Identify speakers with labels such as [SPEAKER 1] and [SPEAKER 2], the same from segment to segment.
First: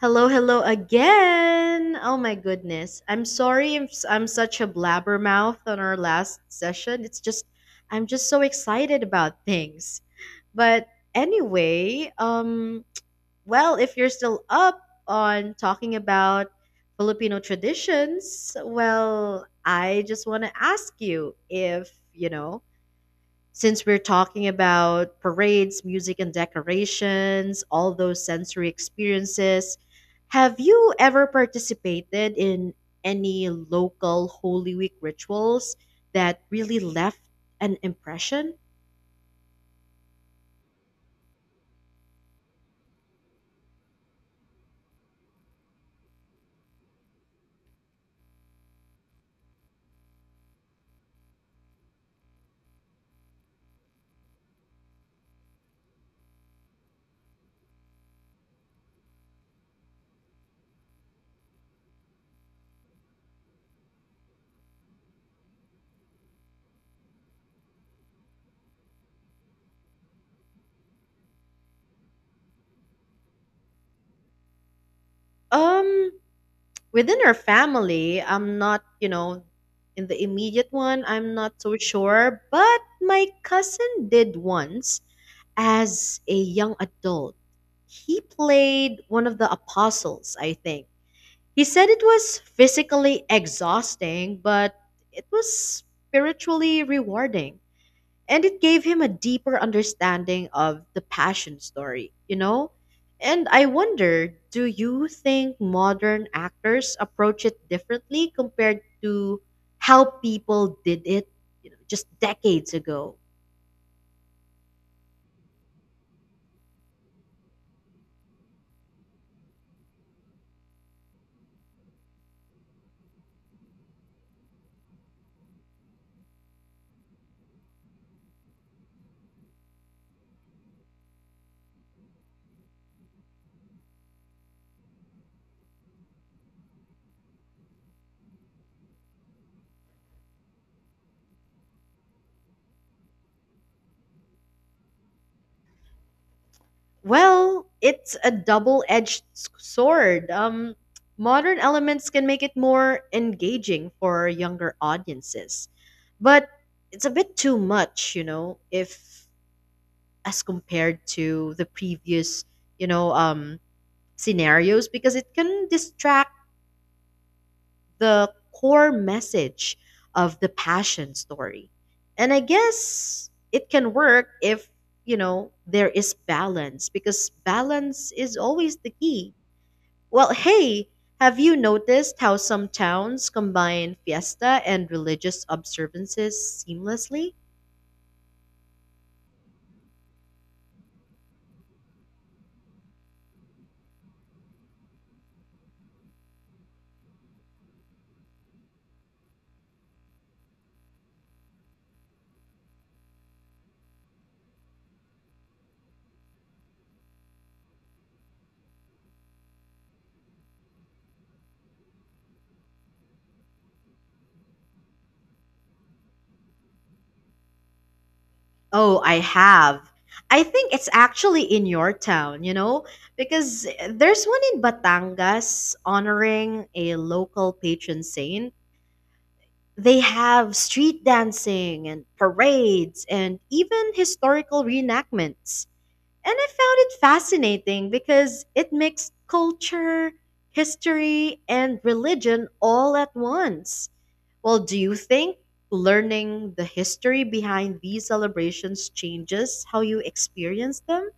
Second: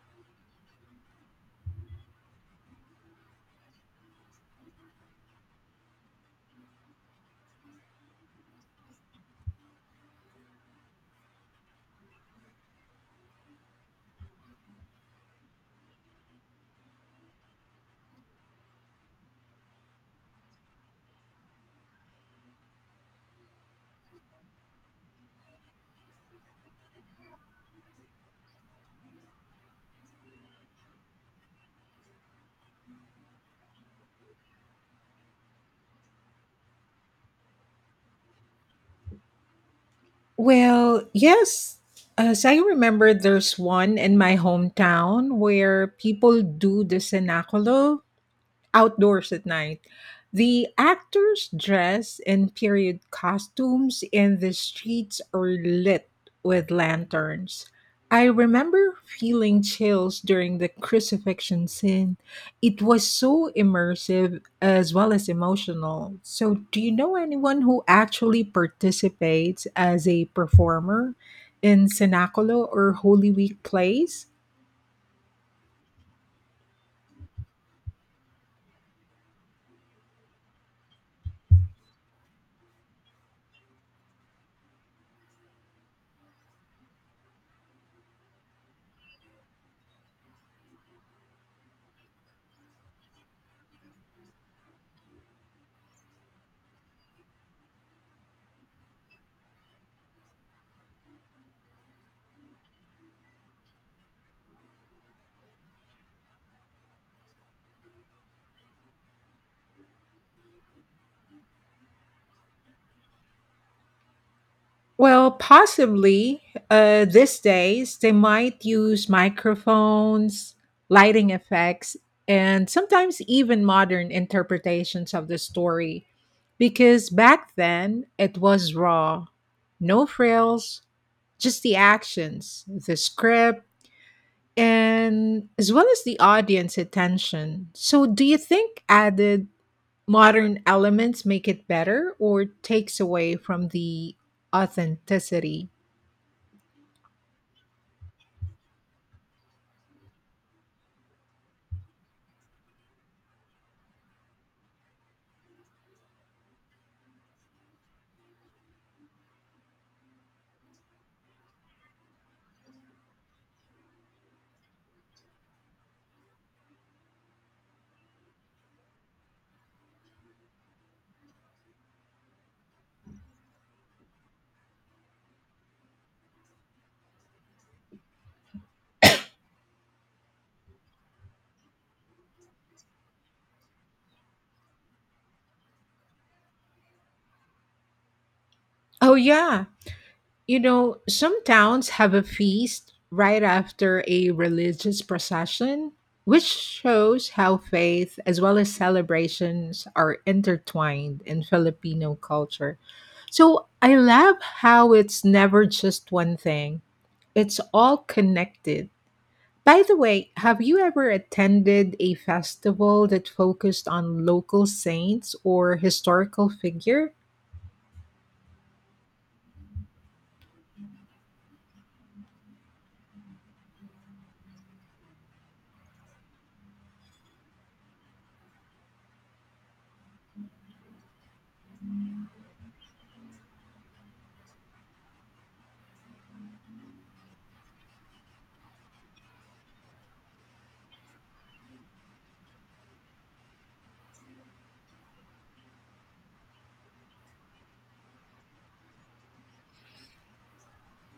[SPEAKER 1] Hello, hello again. Oh my goodness. I'm sorry if I'm such a blabbermouth on our last session. It's just I'm just so excited about things. But anyway, well, if you're still up on talking about Filipino traditions, well, I just want to ask you if, you know, since we're talking about parades, music, and decorations, all those sensory experiences, have you ever participated in any local Holy Week rituals that really left an impression?
[SPEAKER 2] Well, yes. As I remember, there's one in my hometown where people do the cenaculo outdoors at night. The actors dress in period costumes and the streets are lit with lanterns. I remember feeling chills during the crucifixion scene. It was so immersive as well as emotional. So, do you know anyone who actually participates as a performer in Cenaculo or Holy Week plays?
[SPEAKER 1] Um, within our family, I'm not, you know, in the immediate one, I'm not so sure, but my cousin did once as a young adult. He played one of the apostles, I think. He said it was physically exhausting, but it was spiritually rewarding and it gave him a deeper understanding of the passion story, you know? And I wonder, do you think modern actors approach it differently compared to how people did it, you know, just decades ago?
[SPEAKER 2] Well, possibly these days they might use microphones, lighting effects, and sometimes even modern interpretations of the story. Because back then it was raw, no frills, just the actions, the script, and as well as the audience attention. So, do you think added modern elements make it better or takes away from the authenticity?
[SPEAKER 1] Well, it's a double-edged sword. Modern elements can make it more engaging for younger audiences, but it's a bit too much, you know, if as compared to the previous, you know, scenarios because it can distract the core message of the passion story. And I guess it can work if, you know, there is balance because balance is always the key. Well, hey, have you noticed how some towns combine fiesta and religious observances seamlessly?
[SPEAKER 2] Oh, yeah. You know, some towns have a feast right after a religious procession, which shows how faith as well as celebrations are intertwined in Filipino culture. So I love how it's never just one thing, it's all connected. By the way, have you ever attended a festival that focused on local saints or historical figure?
[SPEAKER 1] Oh, I have. I think it's actually in your town, you know, because there's one in Batangas honoring a local patron saint. They have street dancing and parades and even historical reenactments. And I found it fascinating because it mixed culture, history, and religion all at once. Well, do you think learning the history behind these celebrations changes how you experience them?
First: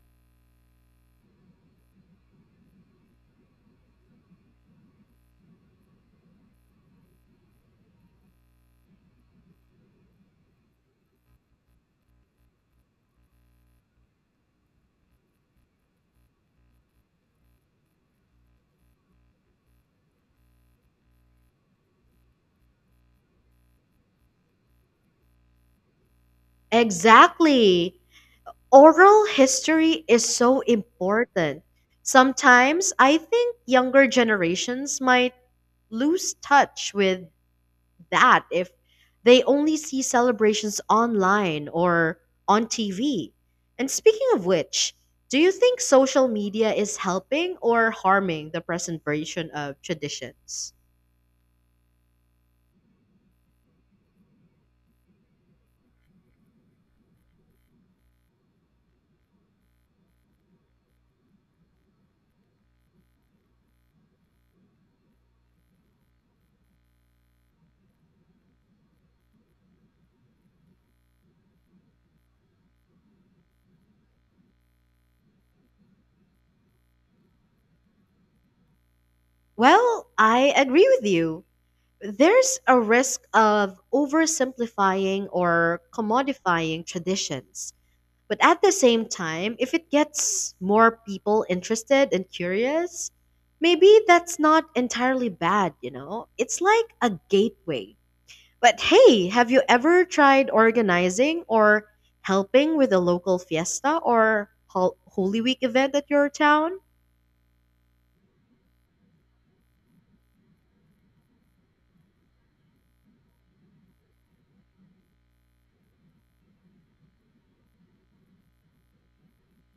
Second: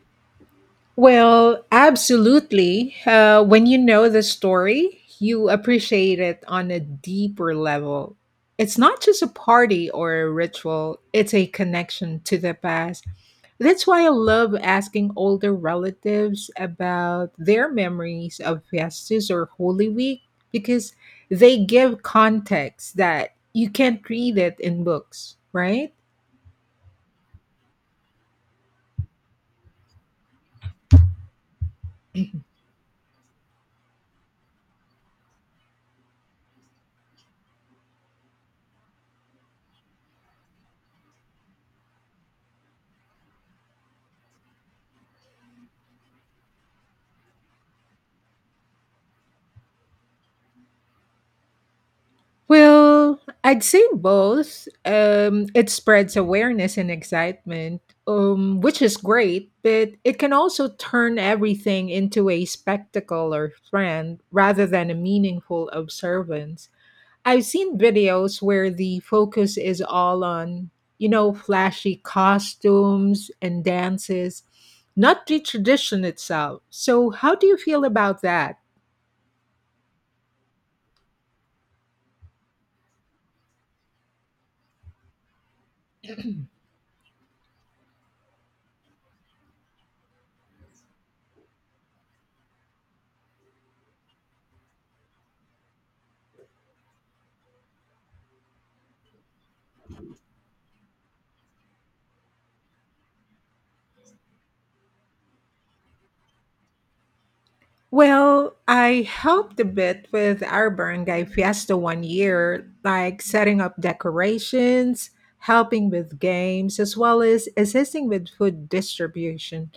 [SPEAKER 2] Well, absolutely. When you know the story, you appreciate it on a deeper level. It's not just a party or a ritual, it's a connection to the past. That's why I love asking older relatives about their memories of Festus or Holy Week because they give context that you can't read it in books, right?
[SPEAKER 1] Exactly. Oral history is so important. Sometimes I think younger generations might lose touch with that if they only see celebrations online or on TV. And speaking of which, do you think social media is helping or harming the preservation of traditions?
[SPEAKER 2] Well, I'd say both. It spreads awareness and excitement, which is great, but it can also turn everything into a spectacle or trend rather than a meaningful observance. I've seen videos where the focus is all on, you know, flashy costumes and dances, not the tradition itself. So, how do you feel about that?
[SPEAKER 1] Well, I agree with you. There's a risk of oversimplifying or commodifying traditions. But at the same time, if it gets more people interested and curious, maybe that's not entirely bad, you know? It's like a gateway. But hey, have you ever tried organizing or helping with a local fiesta or Holy Week event at your town?
[SPEAKER 2] Well, I helped a bit with our barangay fiesta 1 year, like setting up decorations, helping with games, as well as assisting with food distribution.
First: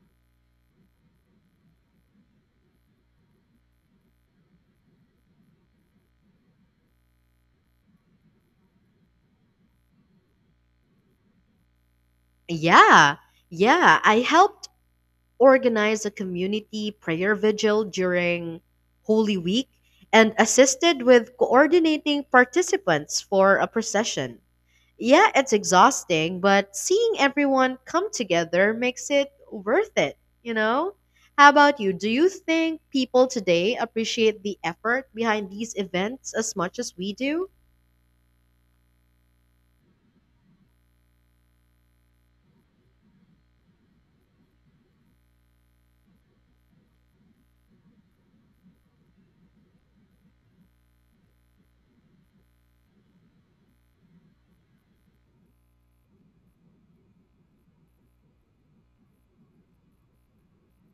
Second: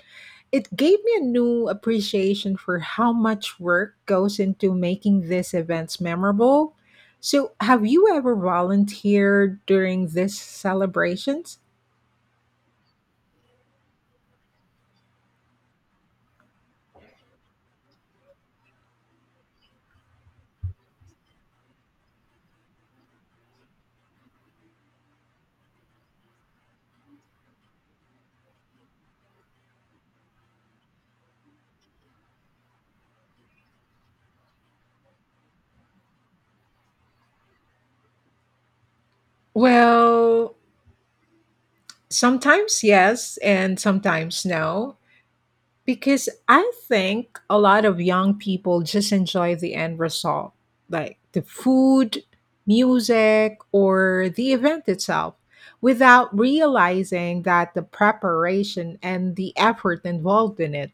[SPEAKER 2] It gave me a new appreciation for how much work goes into making these events memorable. So, have you ever volunteered during these celebrations?
[SPEAKER 1] Yeah, yeah. I helped organized a community prayer vigil during Holy Week and assisted with coordinating participants for a procession. Yeah, it's exhausting, but seeing everyone come together makes it worth it, you know? How about you? Do you think people today appreciate the effort behind these events as much as we do?
[SPEAKER 2] Well, sometimes yes, and sometimes no. Because I think a lot of young people just enjoy the end result, like the food, music, or the event itself, without realizing that the preparation and the effort involved in it.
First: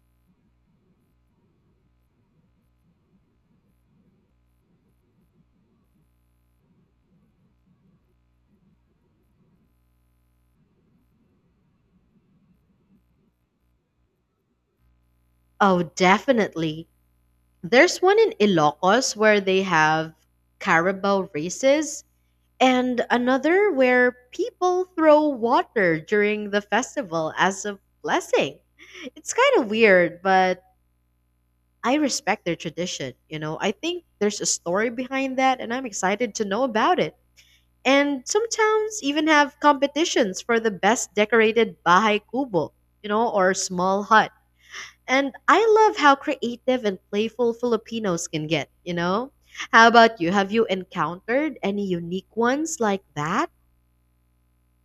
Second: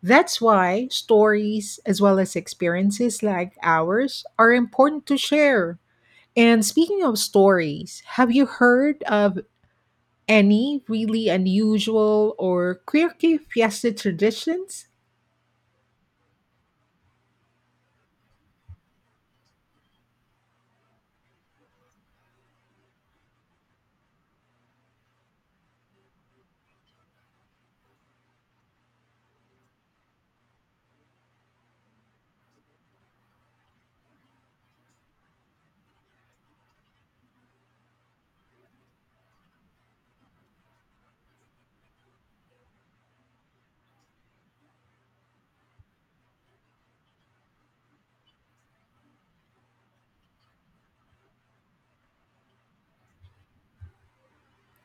[SPEAKER 2] That's why stories, as well as experiences like ours, are important to share. And speaking of stories, have you heard of any really unusual or quirky fiesta traditions?
[SPEAKER 1] Oh, definitely. There's one in Ilocos where they have carabao races, and another where people throw water during the festival as a blessing. It's kind of weird, but I respect their tradition. You know, I think there's a story behind that, and I'm excited to know about it. And some towns even have competitions for the best decorated bahay kubo, you know, or small hut. And I love how creative and playful Filipinos can get, you know? How about you? Have you encountered any unique ones like that?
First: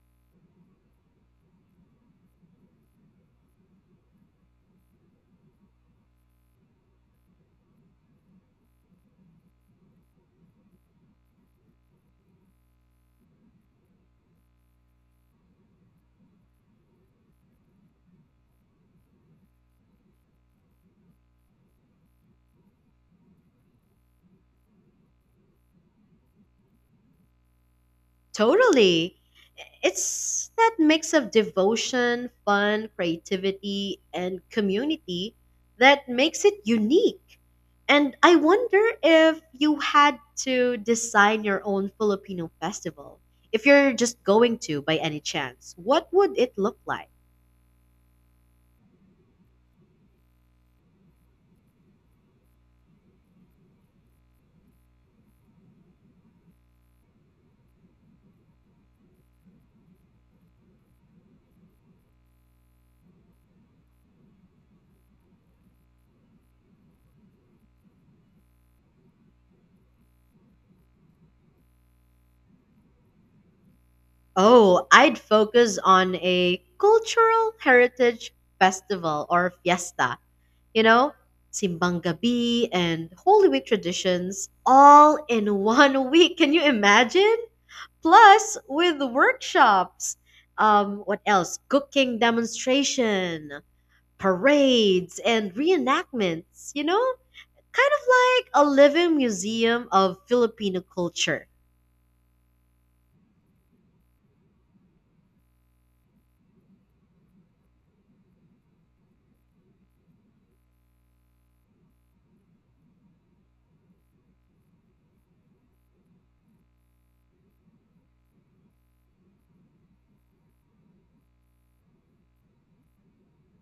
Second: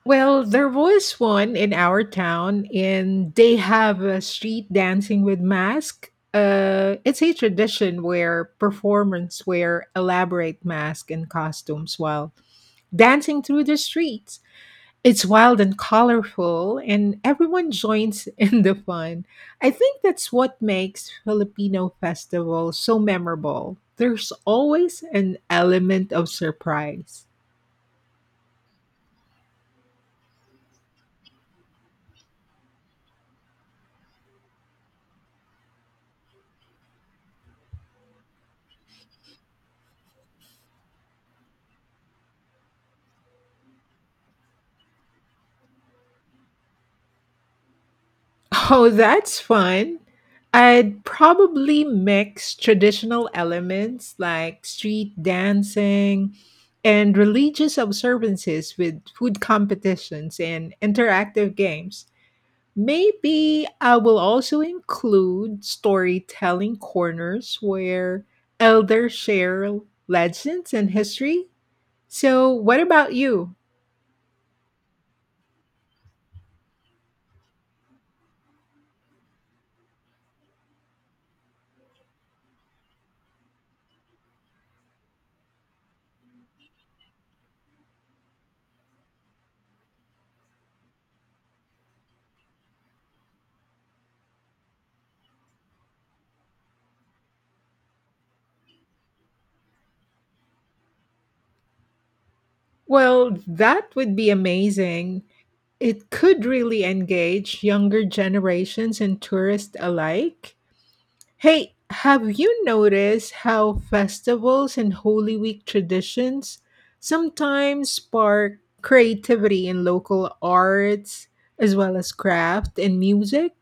[SPEAKER 2] Well, there was one in our town, and they have a street dancing with mask. It's a tradition where performers wear elaborate masks and costumes while dancing through the streets. It's wild and colorful, and everyone joins in the fun. I think that's what makes Filipino festivals so memorable. There's always an element of surprise.
[SPEAKER 1] Totally. It's that mix of devotion, fun, creativity, and community that makes it unique. And I wonder if you had to design your own Filipino festival. If you're just going to by any chance, what would it look like?
[SPEAKER 2] Oh, that's fun. I'd probably mix traditional elements like street dancing and religious observances with food competitions and interactive games. Maybe I will also include storytelling corners where elders share legends and history. So, what about you?
[SPEAKER 1] Oh, I'd focus on a cultural heritage festival or fiesta. You know, Simbang Gabi and Holy Week traditions all in one week. Can you imagine? Plus, with workshops. What else? Cooking demonstration, parades, and reenactments. You know, kind of like a living museum of Filipino culture.
[SPEAKER 2] Well, that would be amazing. It could really engage younger generations and tourists alike. Hey, have you noticed how festivals and Holy Week traditions sometimes spark creativity in local arts as well as craft and music?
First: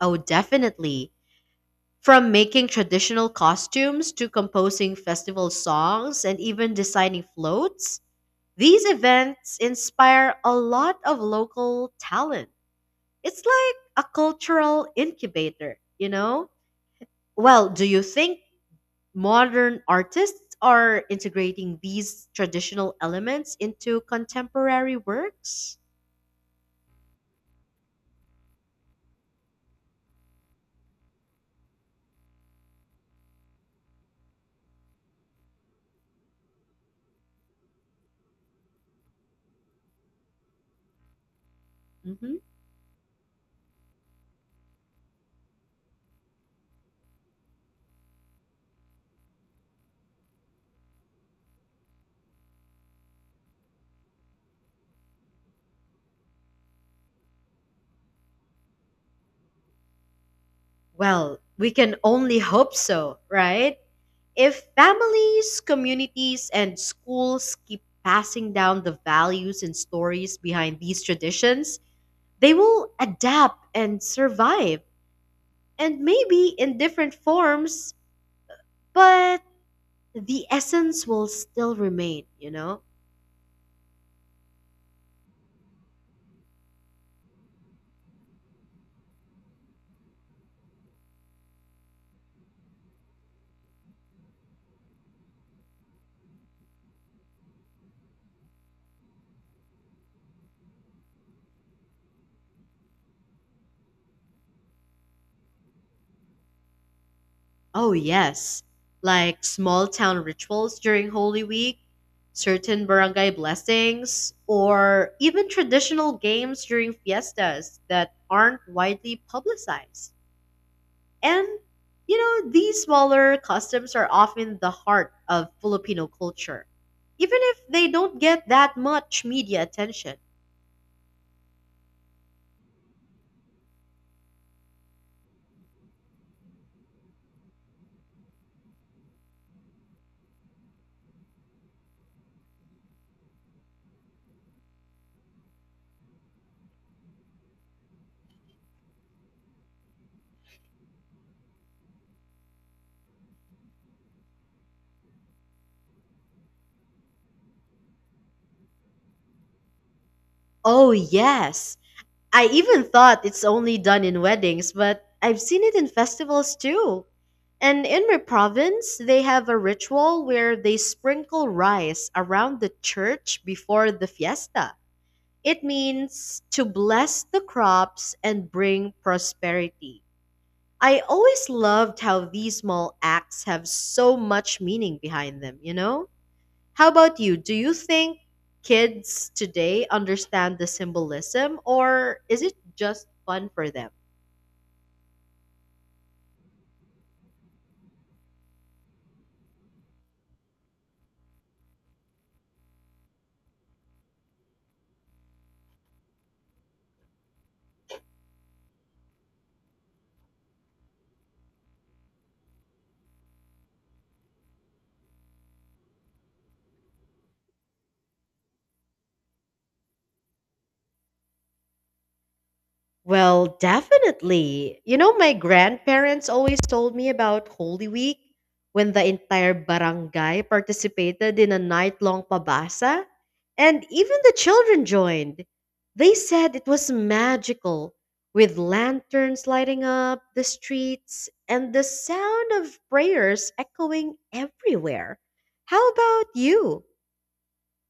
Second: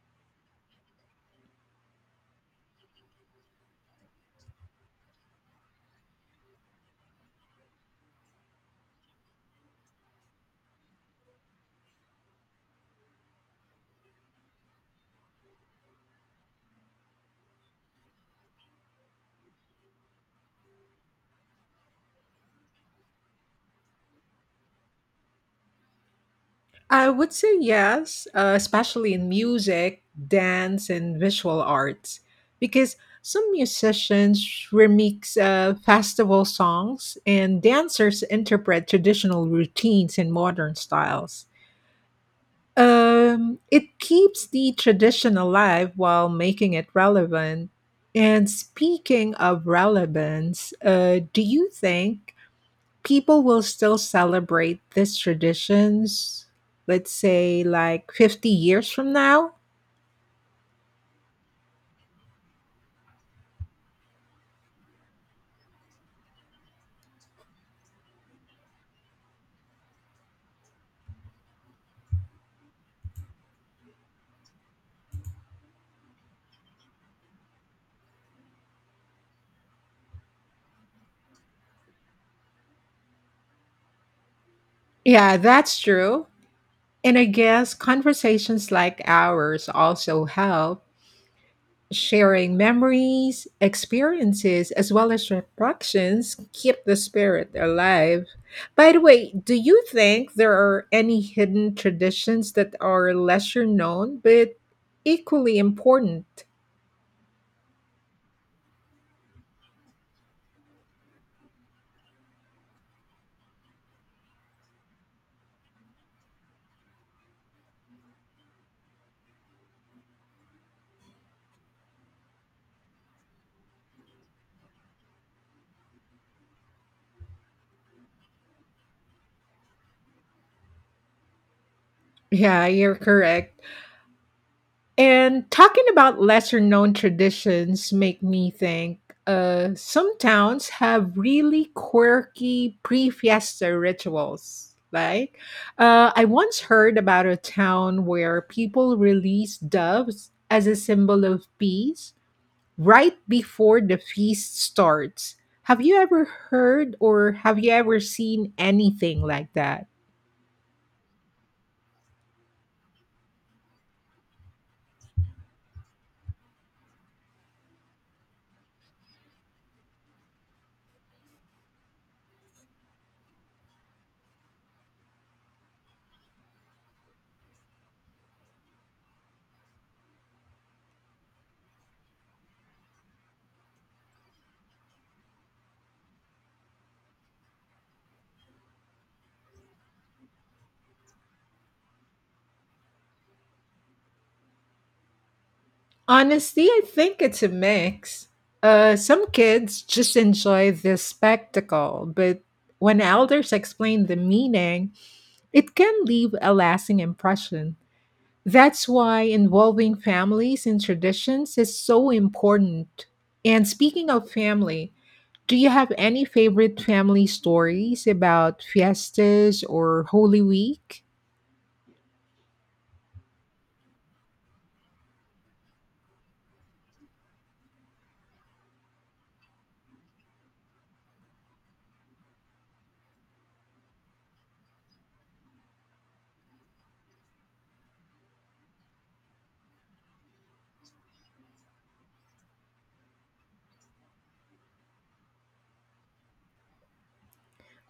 [SPEAKER 1] Oh, definitely. From making traditional costumes to composing festival songs and even designing floats, these events inspire a lot of local talent. It's like a cultural incubator, you know? Well, do you think modern artists are integrating these traditional elements into contemporary works?
[SPEAKER 2] I would say yes, especially in music, dance, and visual arts, because some musicians remix festival songs and dancers interpret traditional routines in modern styles.
[SPEAKER 1] Hmm.
[SPEAKER 2] It keeps the tradition alive while making it relevant. And speaking of relevance, do you think people will still celebrate these traditions, let's say like 50 years from now?
[SPEAKER 1] Well, we can only hope so, right? If families, communities, and schools keep passing down the values and stories behind these traditions, they will adapt and survive, and maybe in different forms, but the essence will still remain, you know?
[SPEAKER 2] Yeah, that's true. And I guess conversations like ours also help. Sharing memories, experiences, as well as reflections keep the spirit alive. By the way, do you think there are any hidden traditions that are lesser known but equally important?
[SPEAKER 1] Oh, yes. Like small town rituals during Holy Week, certain barangay blessings, or even traditional games during fiestas that aren't widely publicized. And, you know, these smaller customs are often the heart of Filipino culture, even if they don't get that much media attention.
[SPEAKER 2] Yeah, you're correct. And talking about lesser known traditions make me think some towns have really quirky pre fiesta rituals. Like, I once heard about a town where people release doves as a symbol of peace right before the feast starts. Have you ever heard or have you ever seen anything like that?
[SPEAKER 1] Oh, yes. I even thought it's only done in weddings, but I've seen it in festivals too. And in my province, they have a ritual where they sprinkle rice around the church before the fiesta. It means to bless the crops and bring prosperity. I always loved how these small acts have so much meaning behind them, you know? How about you? Do you think kids today understand the symbolism or is it just fun for them?
[SPEAKER 2] Honestly, I think it's a mix. Some kids just enjoy the spectacle, but when elders explain the meaning, it can leave a lasting impression. That's why involving families in traditions is so important. And speaking of family, do you have any favorite family stories about fiestas or Holy Week?
[SPEAKER 1] Well, definitely. You know, my grandparents always told me about Holy Week when the entire barangay participated in a night long pabasa, and even the children joined. They said it was magical, with lanterns lighting up the streets and the sound of prayers echoing everywhere. How about you?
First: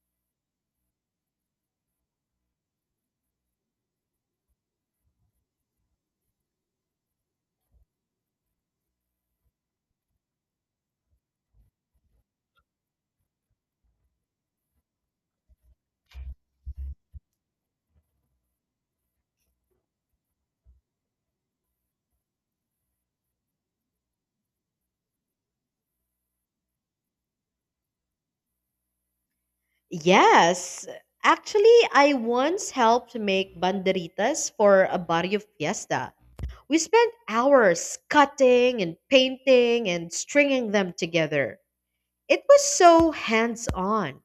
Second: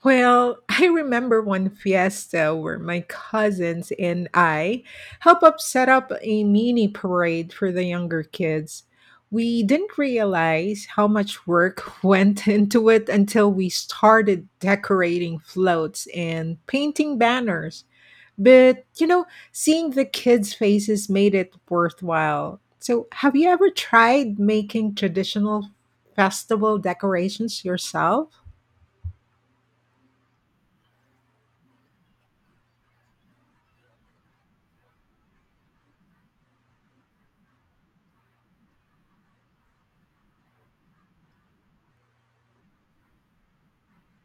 [SPEAKER 2] Well, I remember one fiesta where my cousins and I helped up set up a mini parade for the younger kids. We didn't realize how much work went into it until we started decorating floats and painting banners. But, you know, seeing the kids' faces made it worthwhile. So, have you ever tried making traditional festival decorations yourself?
[SPEAKER 1] Yes. Actually, I once helped make banderitas for a barrio fiesta. We spent hours cutting and painting and stringing them together. It was so hands on.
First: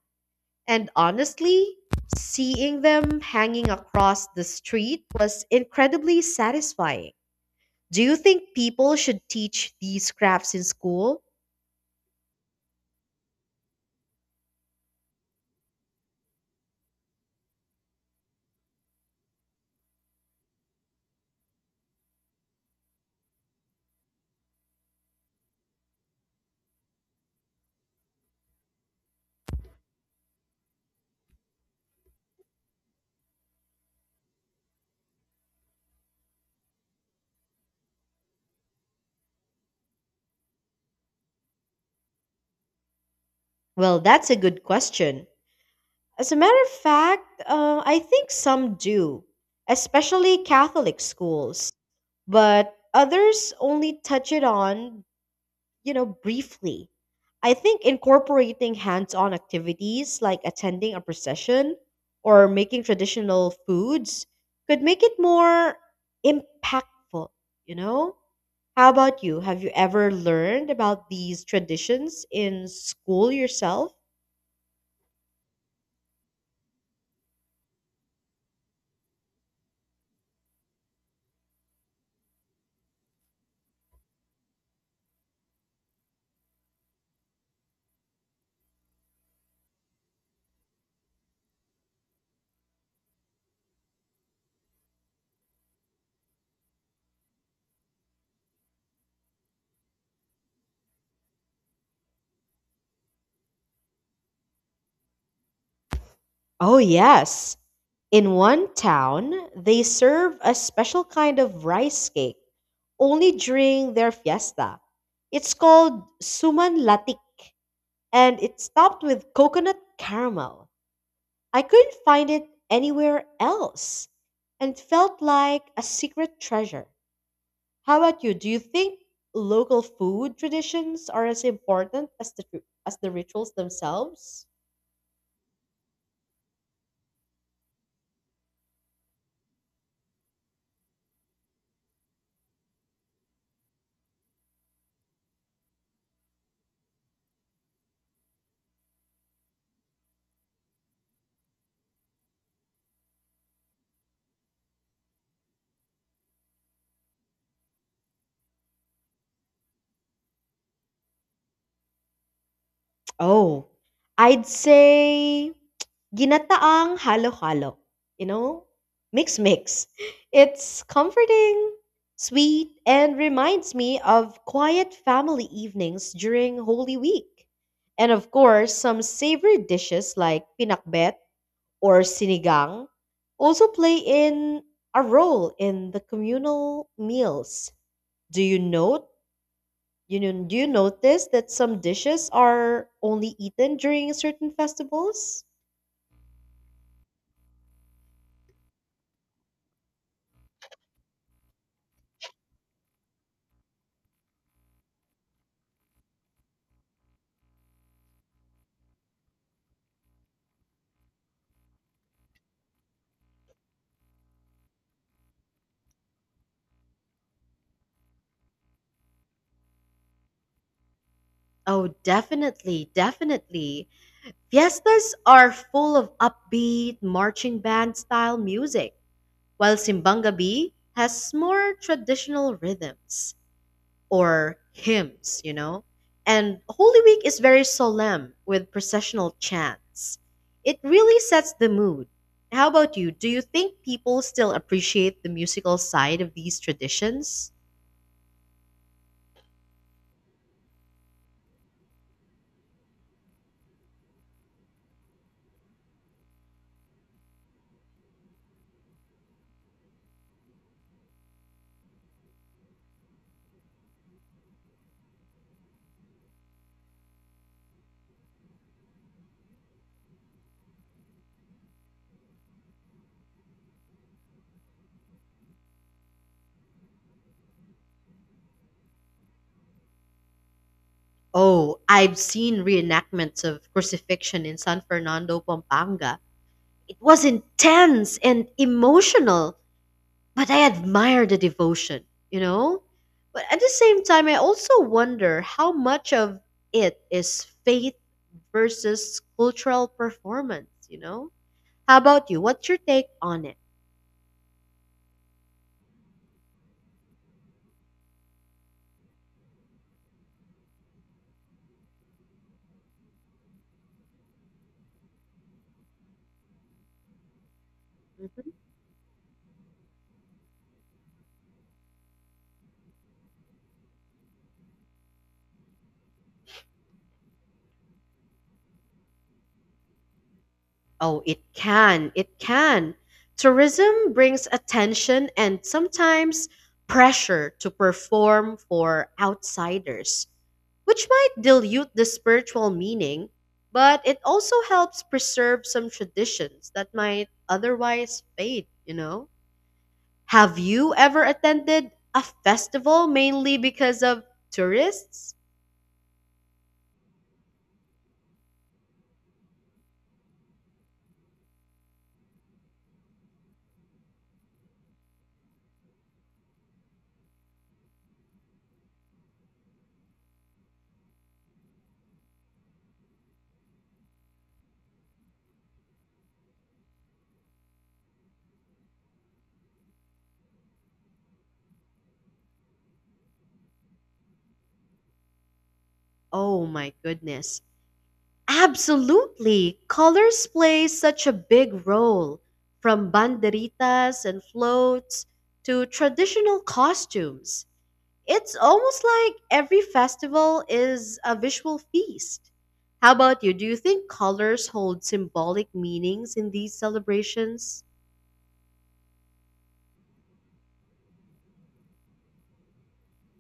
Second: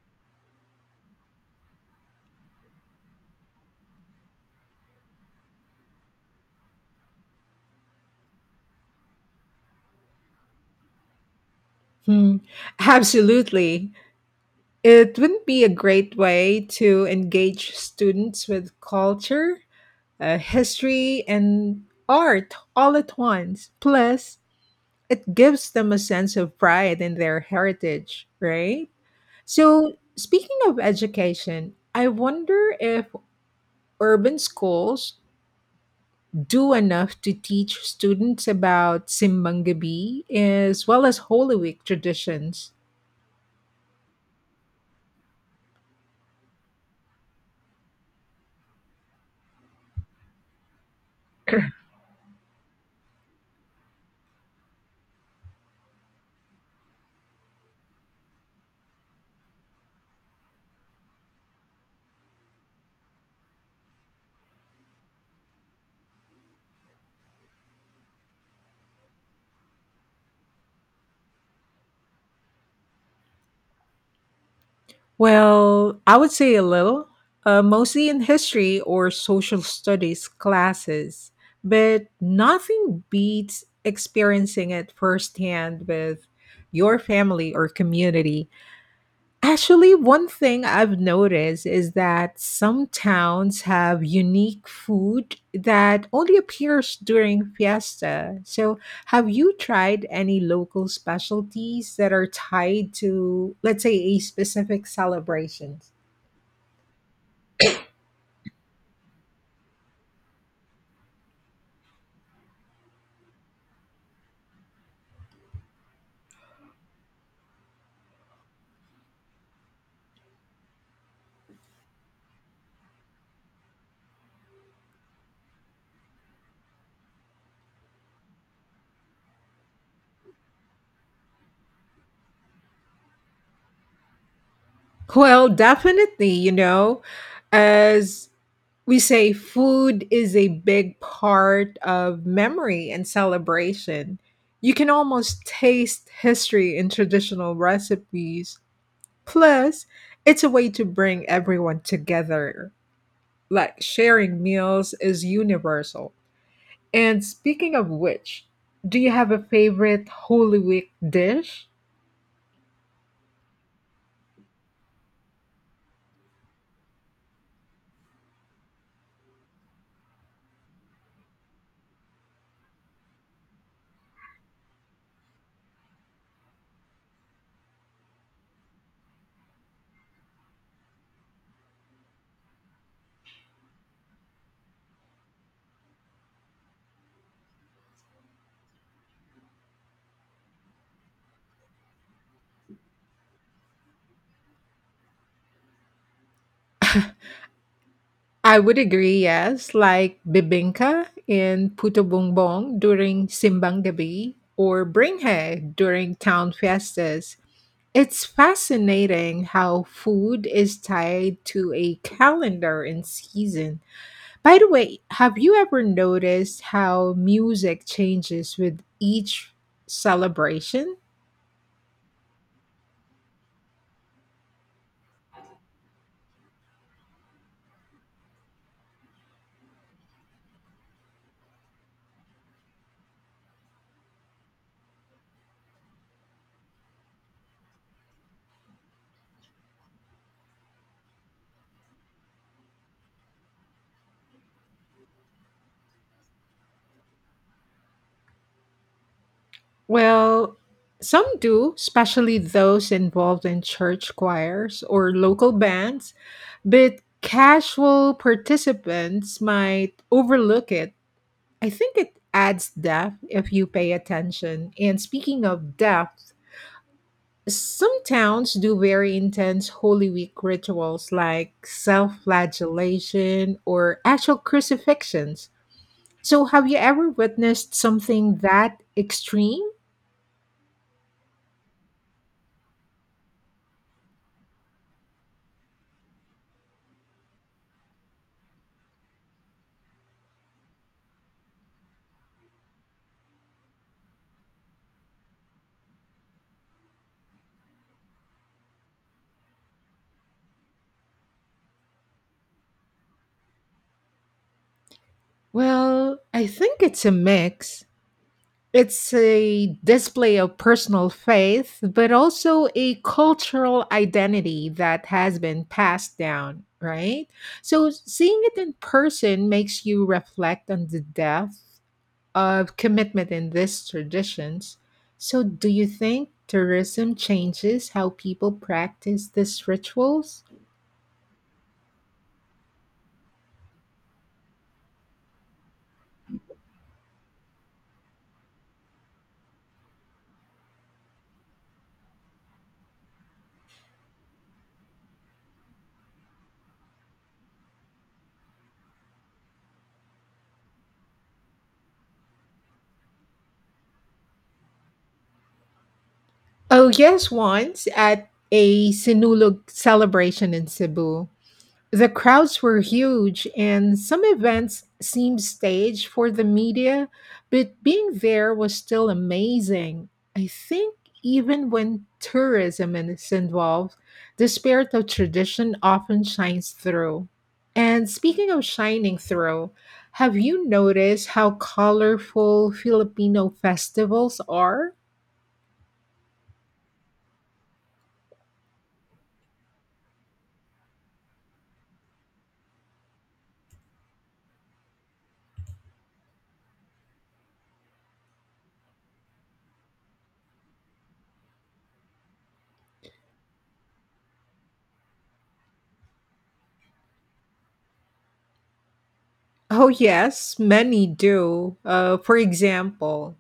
[SPEAKER 1] And honestly, seeing them hanging across the street was incredibly satisfying. Do you think people should teach these crafts in school?
[SPEAKER 2] Hmm, absolutely. It wouldn't be a great way to engage students with culture, history, and art all at once. Plus, it gives them a sense of pride in their heritage, right? So, speaking of education, I wonder if urban schools do enough to teach students about Simbang Gabi as well as Holy Week traditions.
[SPEAKER 1] Well, that's a good question. As a matter of fact, I think some do, especially Catholic schools, but others only touch it on, you know, briefly. I think incorporating hands on activities like attending a procession or making traditional foods could make it more impactful, you know? How about you? Have you ever learned about these traditions in school yourself?
[SPEAKER 2] Well, I would say a little, mostly in history or social studies classes, but nothing beats experiencing it firsthand with your family or community. Actually, one thing I've noticed is that some towns have unique food that only appears during fiesta. So, have you tried any local specialties that are tied to, let's say, a specific celebration?
[SPEAKER 1] Oh, yes. In one town, they serve a special kind of rice cake only during their fiesta. It's called Suman Latik and it's topped with coconut caramel. I couldn't find it anywhere else and felt like a secret treasure. How about you? Do you think local food traditions are as important as the rituals themselves?
[SPEAKER 2] Well, definitely, you know, as we say food is a big part of memory and celebration. You can almost taste history in traditional recipes. Plus, it's a way to bring everyone together. Like sharing meals is universal. And speaking of which, do you have a favorite Holy Week dish?
[SPEAKER 1] Oh, I'd say ginataang halo-halo. You know, mix mix. It's comforting, sweet, and reminds me of quiet family evenings during Holy Week. And of course, some savory dishes like pinakbet or sinigang also play in a role in the communal meals. Do you note you know, do you notice that some dishes are only eaten during certain festivals?
[SPEAKER 2] I would agree, yes, like bibingka in Puto Bumbong during Simbang Gabi or Bringhe during town fiestas. It's fascinating how food is tied to a calendar and season. By the way, have you ever noticed how music changes with each celebration?
[SPEAKER 1] Oh, definitely, definitely. Fiestas are full of upbeat, marching band style music, while simbang Gabi has more traditional rhythms. Or hymns, you know? And Holy Week is very solemn with processional chants. It really sets the mood. How about you? Do you think people still appreciate the musical side of these traditions?
[SPEAKER 2] Well, some do, especially those involved in church choirs or local bands. But casual participants might overlook it. I think it adds depth if you pay attention. And speaking of depth, some towns do very intense Holy Week rituals like self flagellation or actual crucifixions. So, have you ever witnessed something that extreme?
[SPEAKER 1] Oh, I've seen reenactments of crucifixion in San Fernando, Pampanga. It was intense and emotional. But I admire the devotion, you know? But at the same time, I also wonder how much of it is faith versus cultural performance, you know? How about you? What's your take on it?
[SPEAKER 2] Well, I think it's a mix. It's a display of personal faith, but also a cultural identity that has been passed down, right? So seeing
[SPEAKER 1] Mm-hmm.
[SPEAKER 2] it in person makes you reflect on the depth of commitment in these traditions. So, do you think tourism changes how people practice these rituals?
[SPEAKER 1] Oh, it can. It can. Tourism brings attention and sometimes pressure to perform for outsiders, which might dilute the spiritual meaning, but it also helps preserve some traditions that might otherwise fade, you know? Have you ever attended a festival mainly because of tourists?
[SPEAKER 2] Oh, yes, once at a Sinulog celebration in Cebu. The crowds were huge, and some events seemed staged for the media, but being there was still amazing. I think even when tourism is involved, the spirit of tradition often shines through. And speaking of shining through, have you noticed how colorful Filipino festivals are?
[SPEAKER 1] Oh my goodness. Absolutely. Colors play such a big role, from banderitas and floats to traditional costumes. It's almost like every festival is a visual feast. How about you? Do you think colors hold symbolic meanings in these celebrations?
[SPEAKER 2] Oh, yes, many do. For example,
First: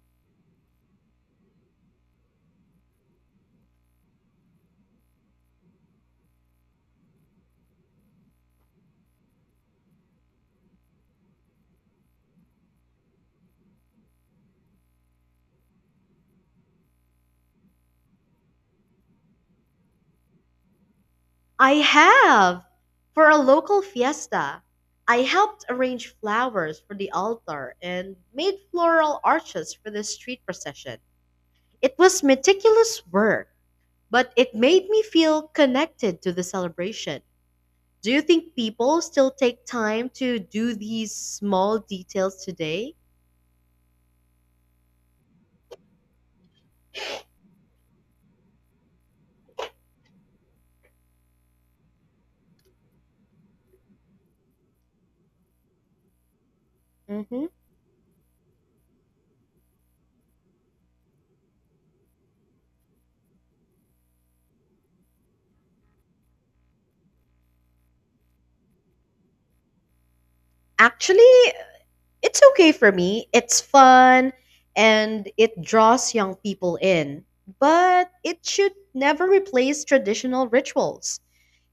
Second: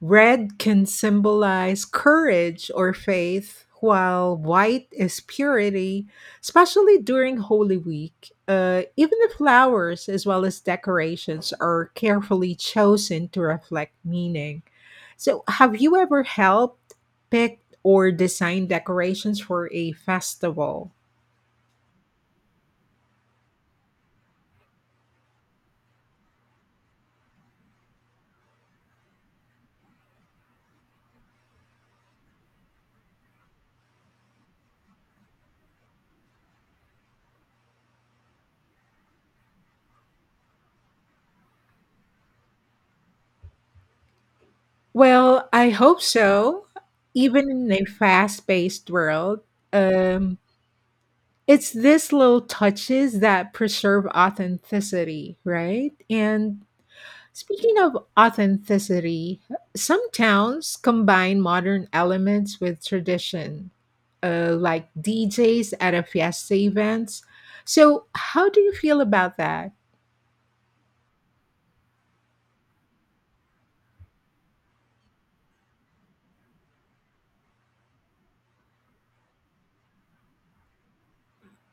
[SPEAKER 2] red can symbolize courage or faith, while white is purity, especially during Holy Week. Even the flowers, as well as decorations, are carefully chosen to reflect meaning. So, have you ever helped pick or design decorations for a festival?
[SPEAKER 1] I have! For a local fiesta, I helped arrange flowers for the altar and made floral arches for the street procession. It was meticulous work, but it made me feel connected to the celebration. Do you think people still take time to do these small details today?
[SPEAKER 2] Well, I hope so. Even in a fast paced world, um, it's these little touches that preserve authenticity, right? And
[SPEAKER 1] Hmm.
[SPEAKER 2] speaking of authenticity, some towns combine modern elements with tradition, like DJs at a fiesta events. So, how do you feel about that?
[SPEAKER 1] Actually, it's okay for me. It's fun and it draws young people in. But it should never replace traditional rituals.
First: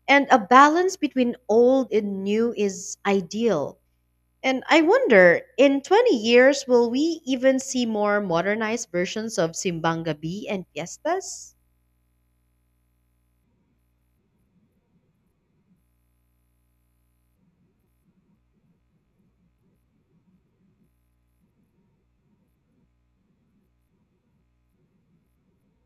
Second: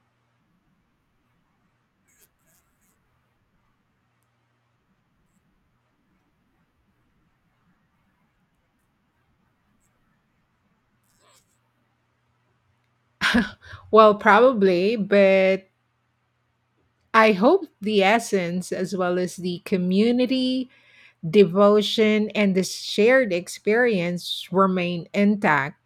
[SPEAKER 1] And a balance between old and new is ideal. And I wonder, in 20 years, will we even see more modernized versions of Simbang Gabi and fiestas?
[SPEAKER 2] Well, probably, but I hope the essence as well as the community devotion, and the shared experience remain intact.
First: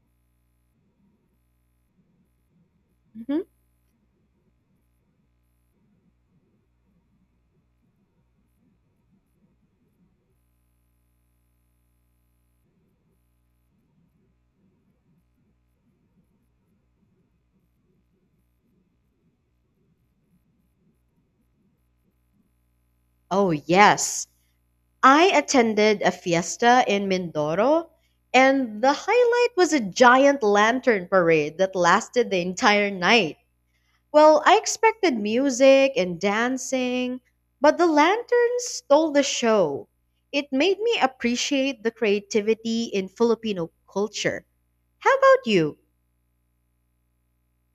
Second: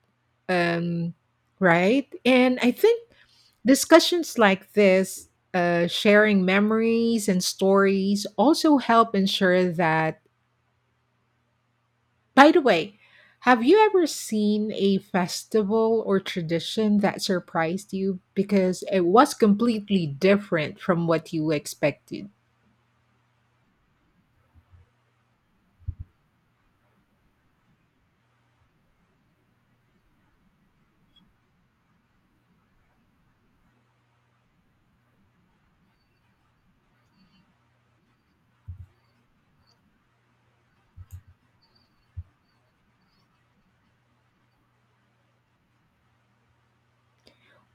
[SPEAKER 2] Um, right? And I think
[SPEAKER 1] Mhm.
[SPEAKER 2] discussions like this, sharing memories and stories, also help ensure that. By the way, have you ever seen a festival or tradition that surprised you because it was completely different from what you expected?
[SPEAKER 1] Oh, yes. I attended a fiesta in Mindoro, and the highlight was a giant lantern parade that lasted the entire night. Well, I expected music and dancing, but the lanterns stole the show. It made me appreciate the creativity in Filipino culture. How about you?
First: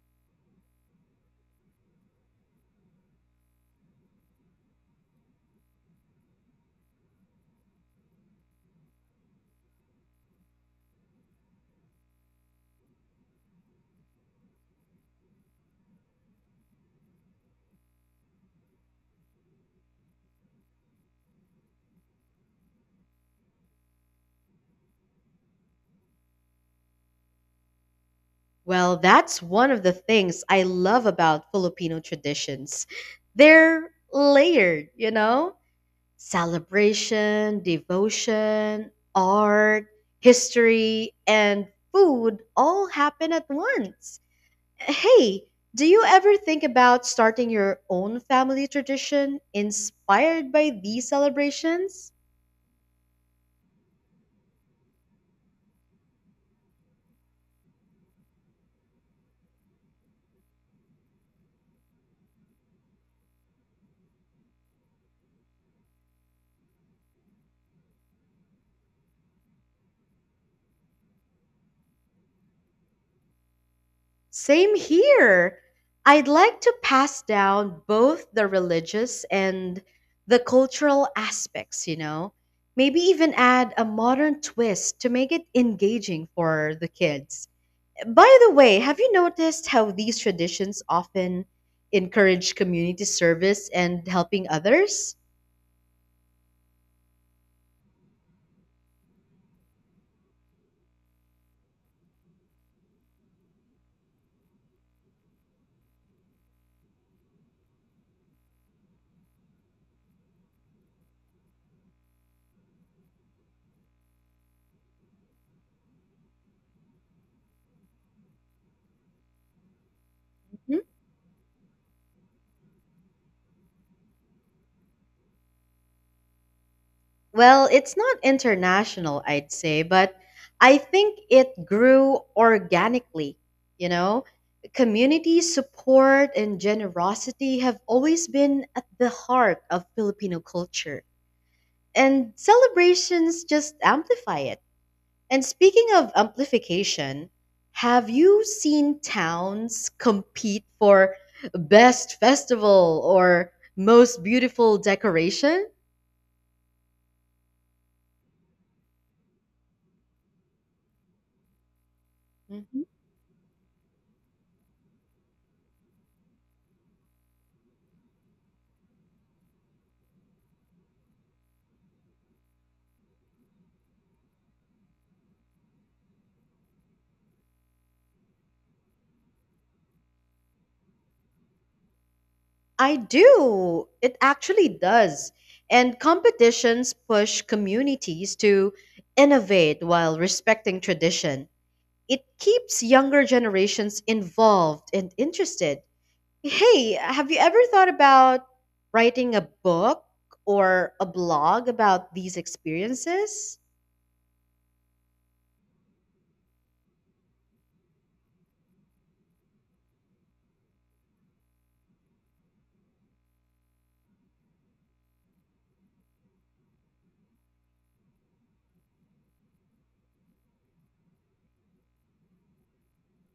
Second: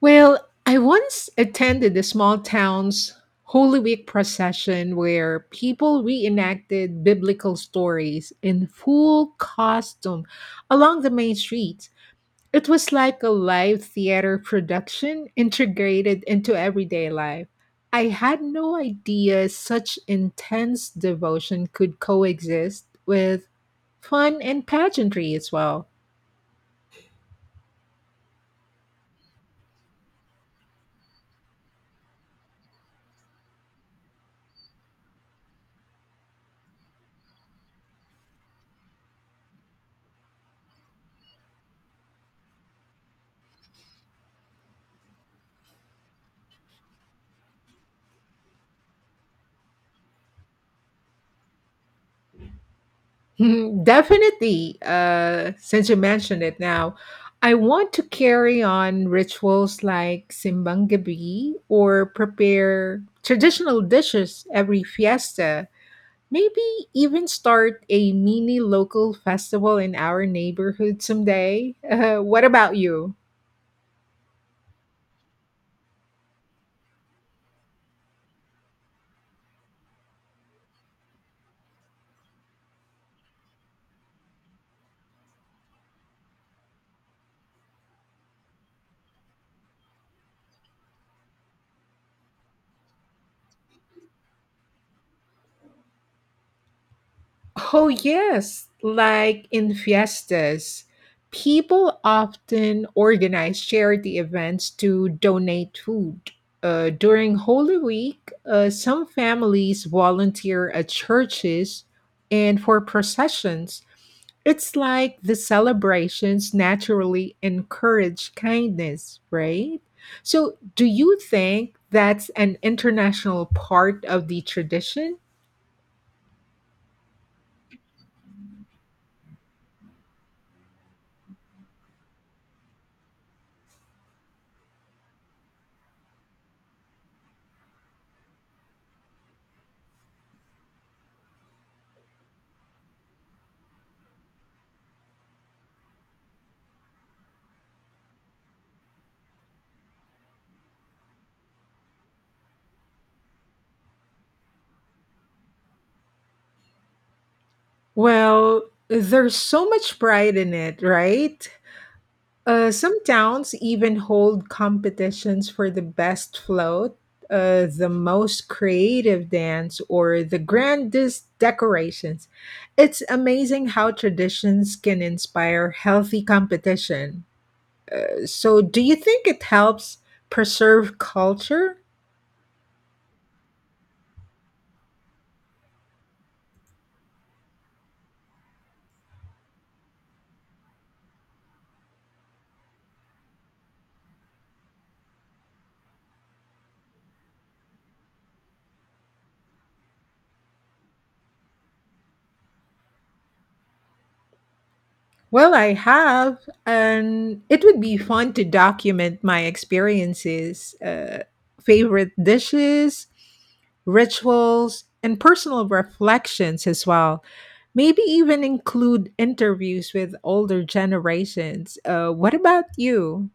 [SPEAKER 2] Well, I once attended a small town's Holy Week procession where people reenacted biblical stories in full costume along the main street. It was like a live theater production integrated into everyday life. I had no idea such intense devotion could coexist with fun and pageantry as well.
[SPEAKER 1] Well, that's one of the things I love about Filipino traditions. They're layered, you know? Celebration, devotion, art, history, and food all happen at once. Hey, do you ever think about starting your own family tradition inspired by these celebrations?
[SPEAKER 2] Hmm, definitely. Since you mentioned it now, I want to carry on rituals like Simbang Gabi or prepare traditional dishes every fiesta. Maybe even start a mini local festival in our neighborhood someday. What about you?
[SPEAKER 1] Same here. I'd like to pass down both the religious and the cultural aspects, you know. Maybe even add a modern twist to make it engaging for the kids. By the way, have you noticed how these traditions often encourage community service and helping others?
[SPEAKER 2] Oh, yes. Like in fiestas, people often organize charity events to donate food. During Holy Week, some families volunteer at churches and for processions. It's like the celebrations naturally encourage kindness, right? So,
[SPEAKER 1] Mhm.
[SPEAKER 2] do you think that's an international part of the tradition?
[SPEAKER 1] Well, it's not international, I'd say, but I think it grew organically. You know, community support and generosity have always been at the heart of Filipino culture, and celebrations just amplify it. And speaking of amplification, have you seen towns compete for best festival or most beautiful decoration?
[SPEAKER 2] Well, there's so much pride in it, right?
[SPEAKER 1] Mhm.
[SPEAKER 2] Some towns even hold competitions for the best float, the most creative dance, or the grandest decorations. It's amazing how traditions can inspire healthy competition. So, do you think it helps preserve culture?
[SPEAKER 1] I do. It actually does. And competitions push communities to innovate while respecting tradition. It keeps younger generations involved and interested. Hey, have you ever thought about writing a book or a blog about these experiences?
[SPEAKER 2] Well, I have, and it would be fun to document my experiences, favorite dishes, rituals, and personal reflections as well. Maybe even include interviews with older generations. What about you?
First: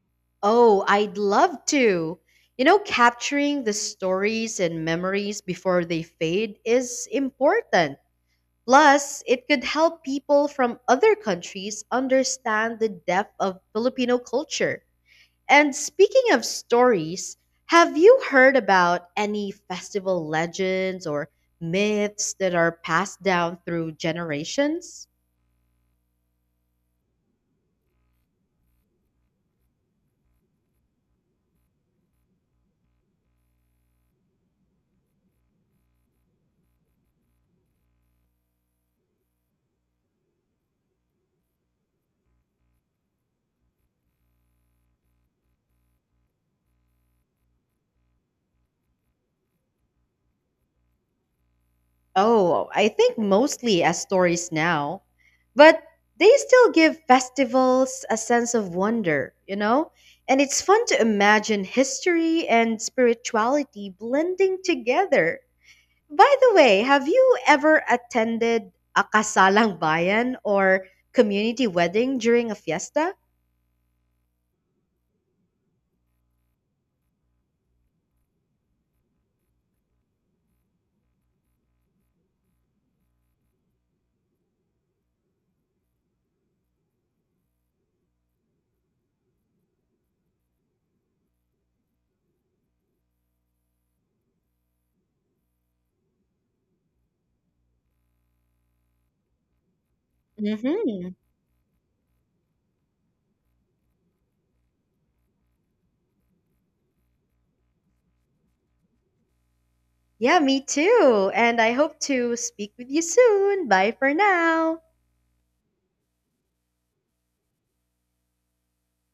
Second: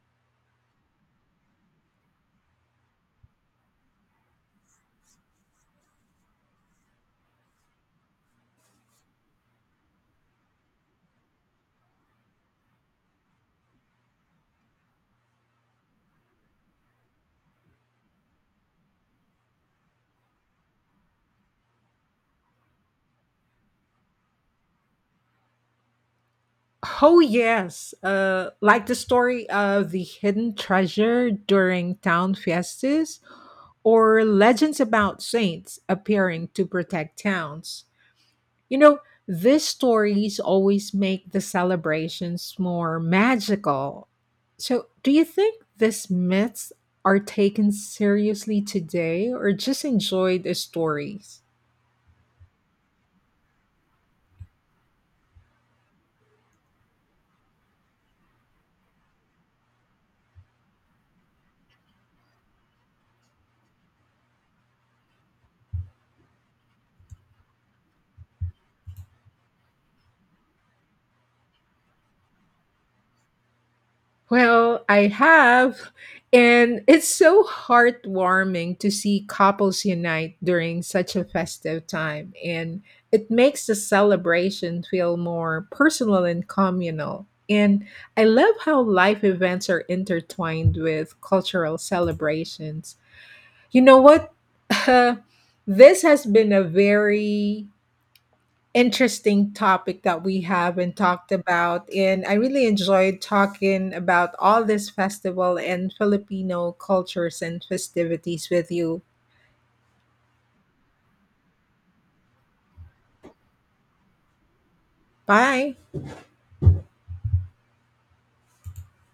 [SPEAKER 1] Oh, I'd love to. You know, capturing the stories and memories before they fade is important. Plus, it could help people from other countries understand the depth of Filipino culture. And speaking of stories, have you heard about any festival legends or myths that are passed down through generations?
[SPEAKER 2] Oh, yes. Like the story of the hidden treasure during town fiestas or legends about saints appearing to protect towns. You know, these stories always make the celebrations more magical. So, do you think these myths are taken seriously today or just enjoyed as stories?
[SPEAKER 1] Oh, I think mostly as stories now. But they still give festivals a sense of wonder, you know? And it's fun to imagine history and spirituality blending together. By the way, have you ever attended a kasalang bayan or community wedding during a fiesta?
[SPEAKER 2] Well, I have. And it's so heartwarming to see couples unite during such a festive time. And it makes the celebration feel more personal and communal. And I love how life events are intertwined with cultural celebrations. You know what? This has been a very interesting topic that we have and
[SPEAKER 1] Hmm.
[SPEAKER 2] talked about. And I really enjoyed talking about all this festival and Filipino cultures and festivities with you.
[SPEAKER 1] Yeah, me too. And I hope to speak with you soon. Bye for now.
[SPEAKER 2] Bye.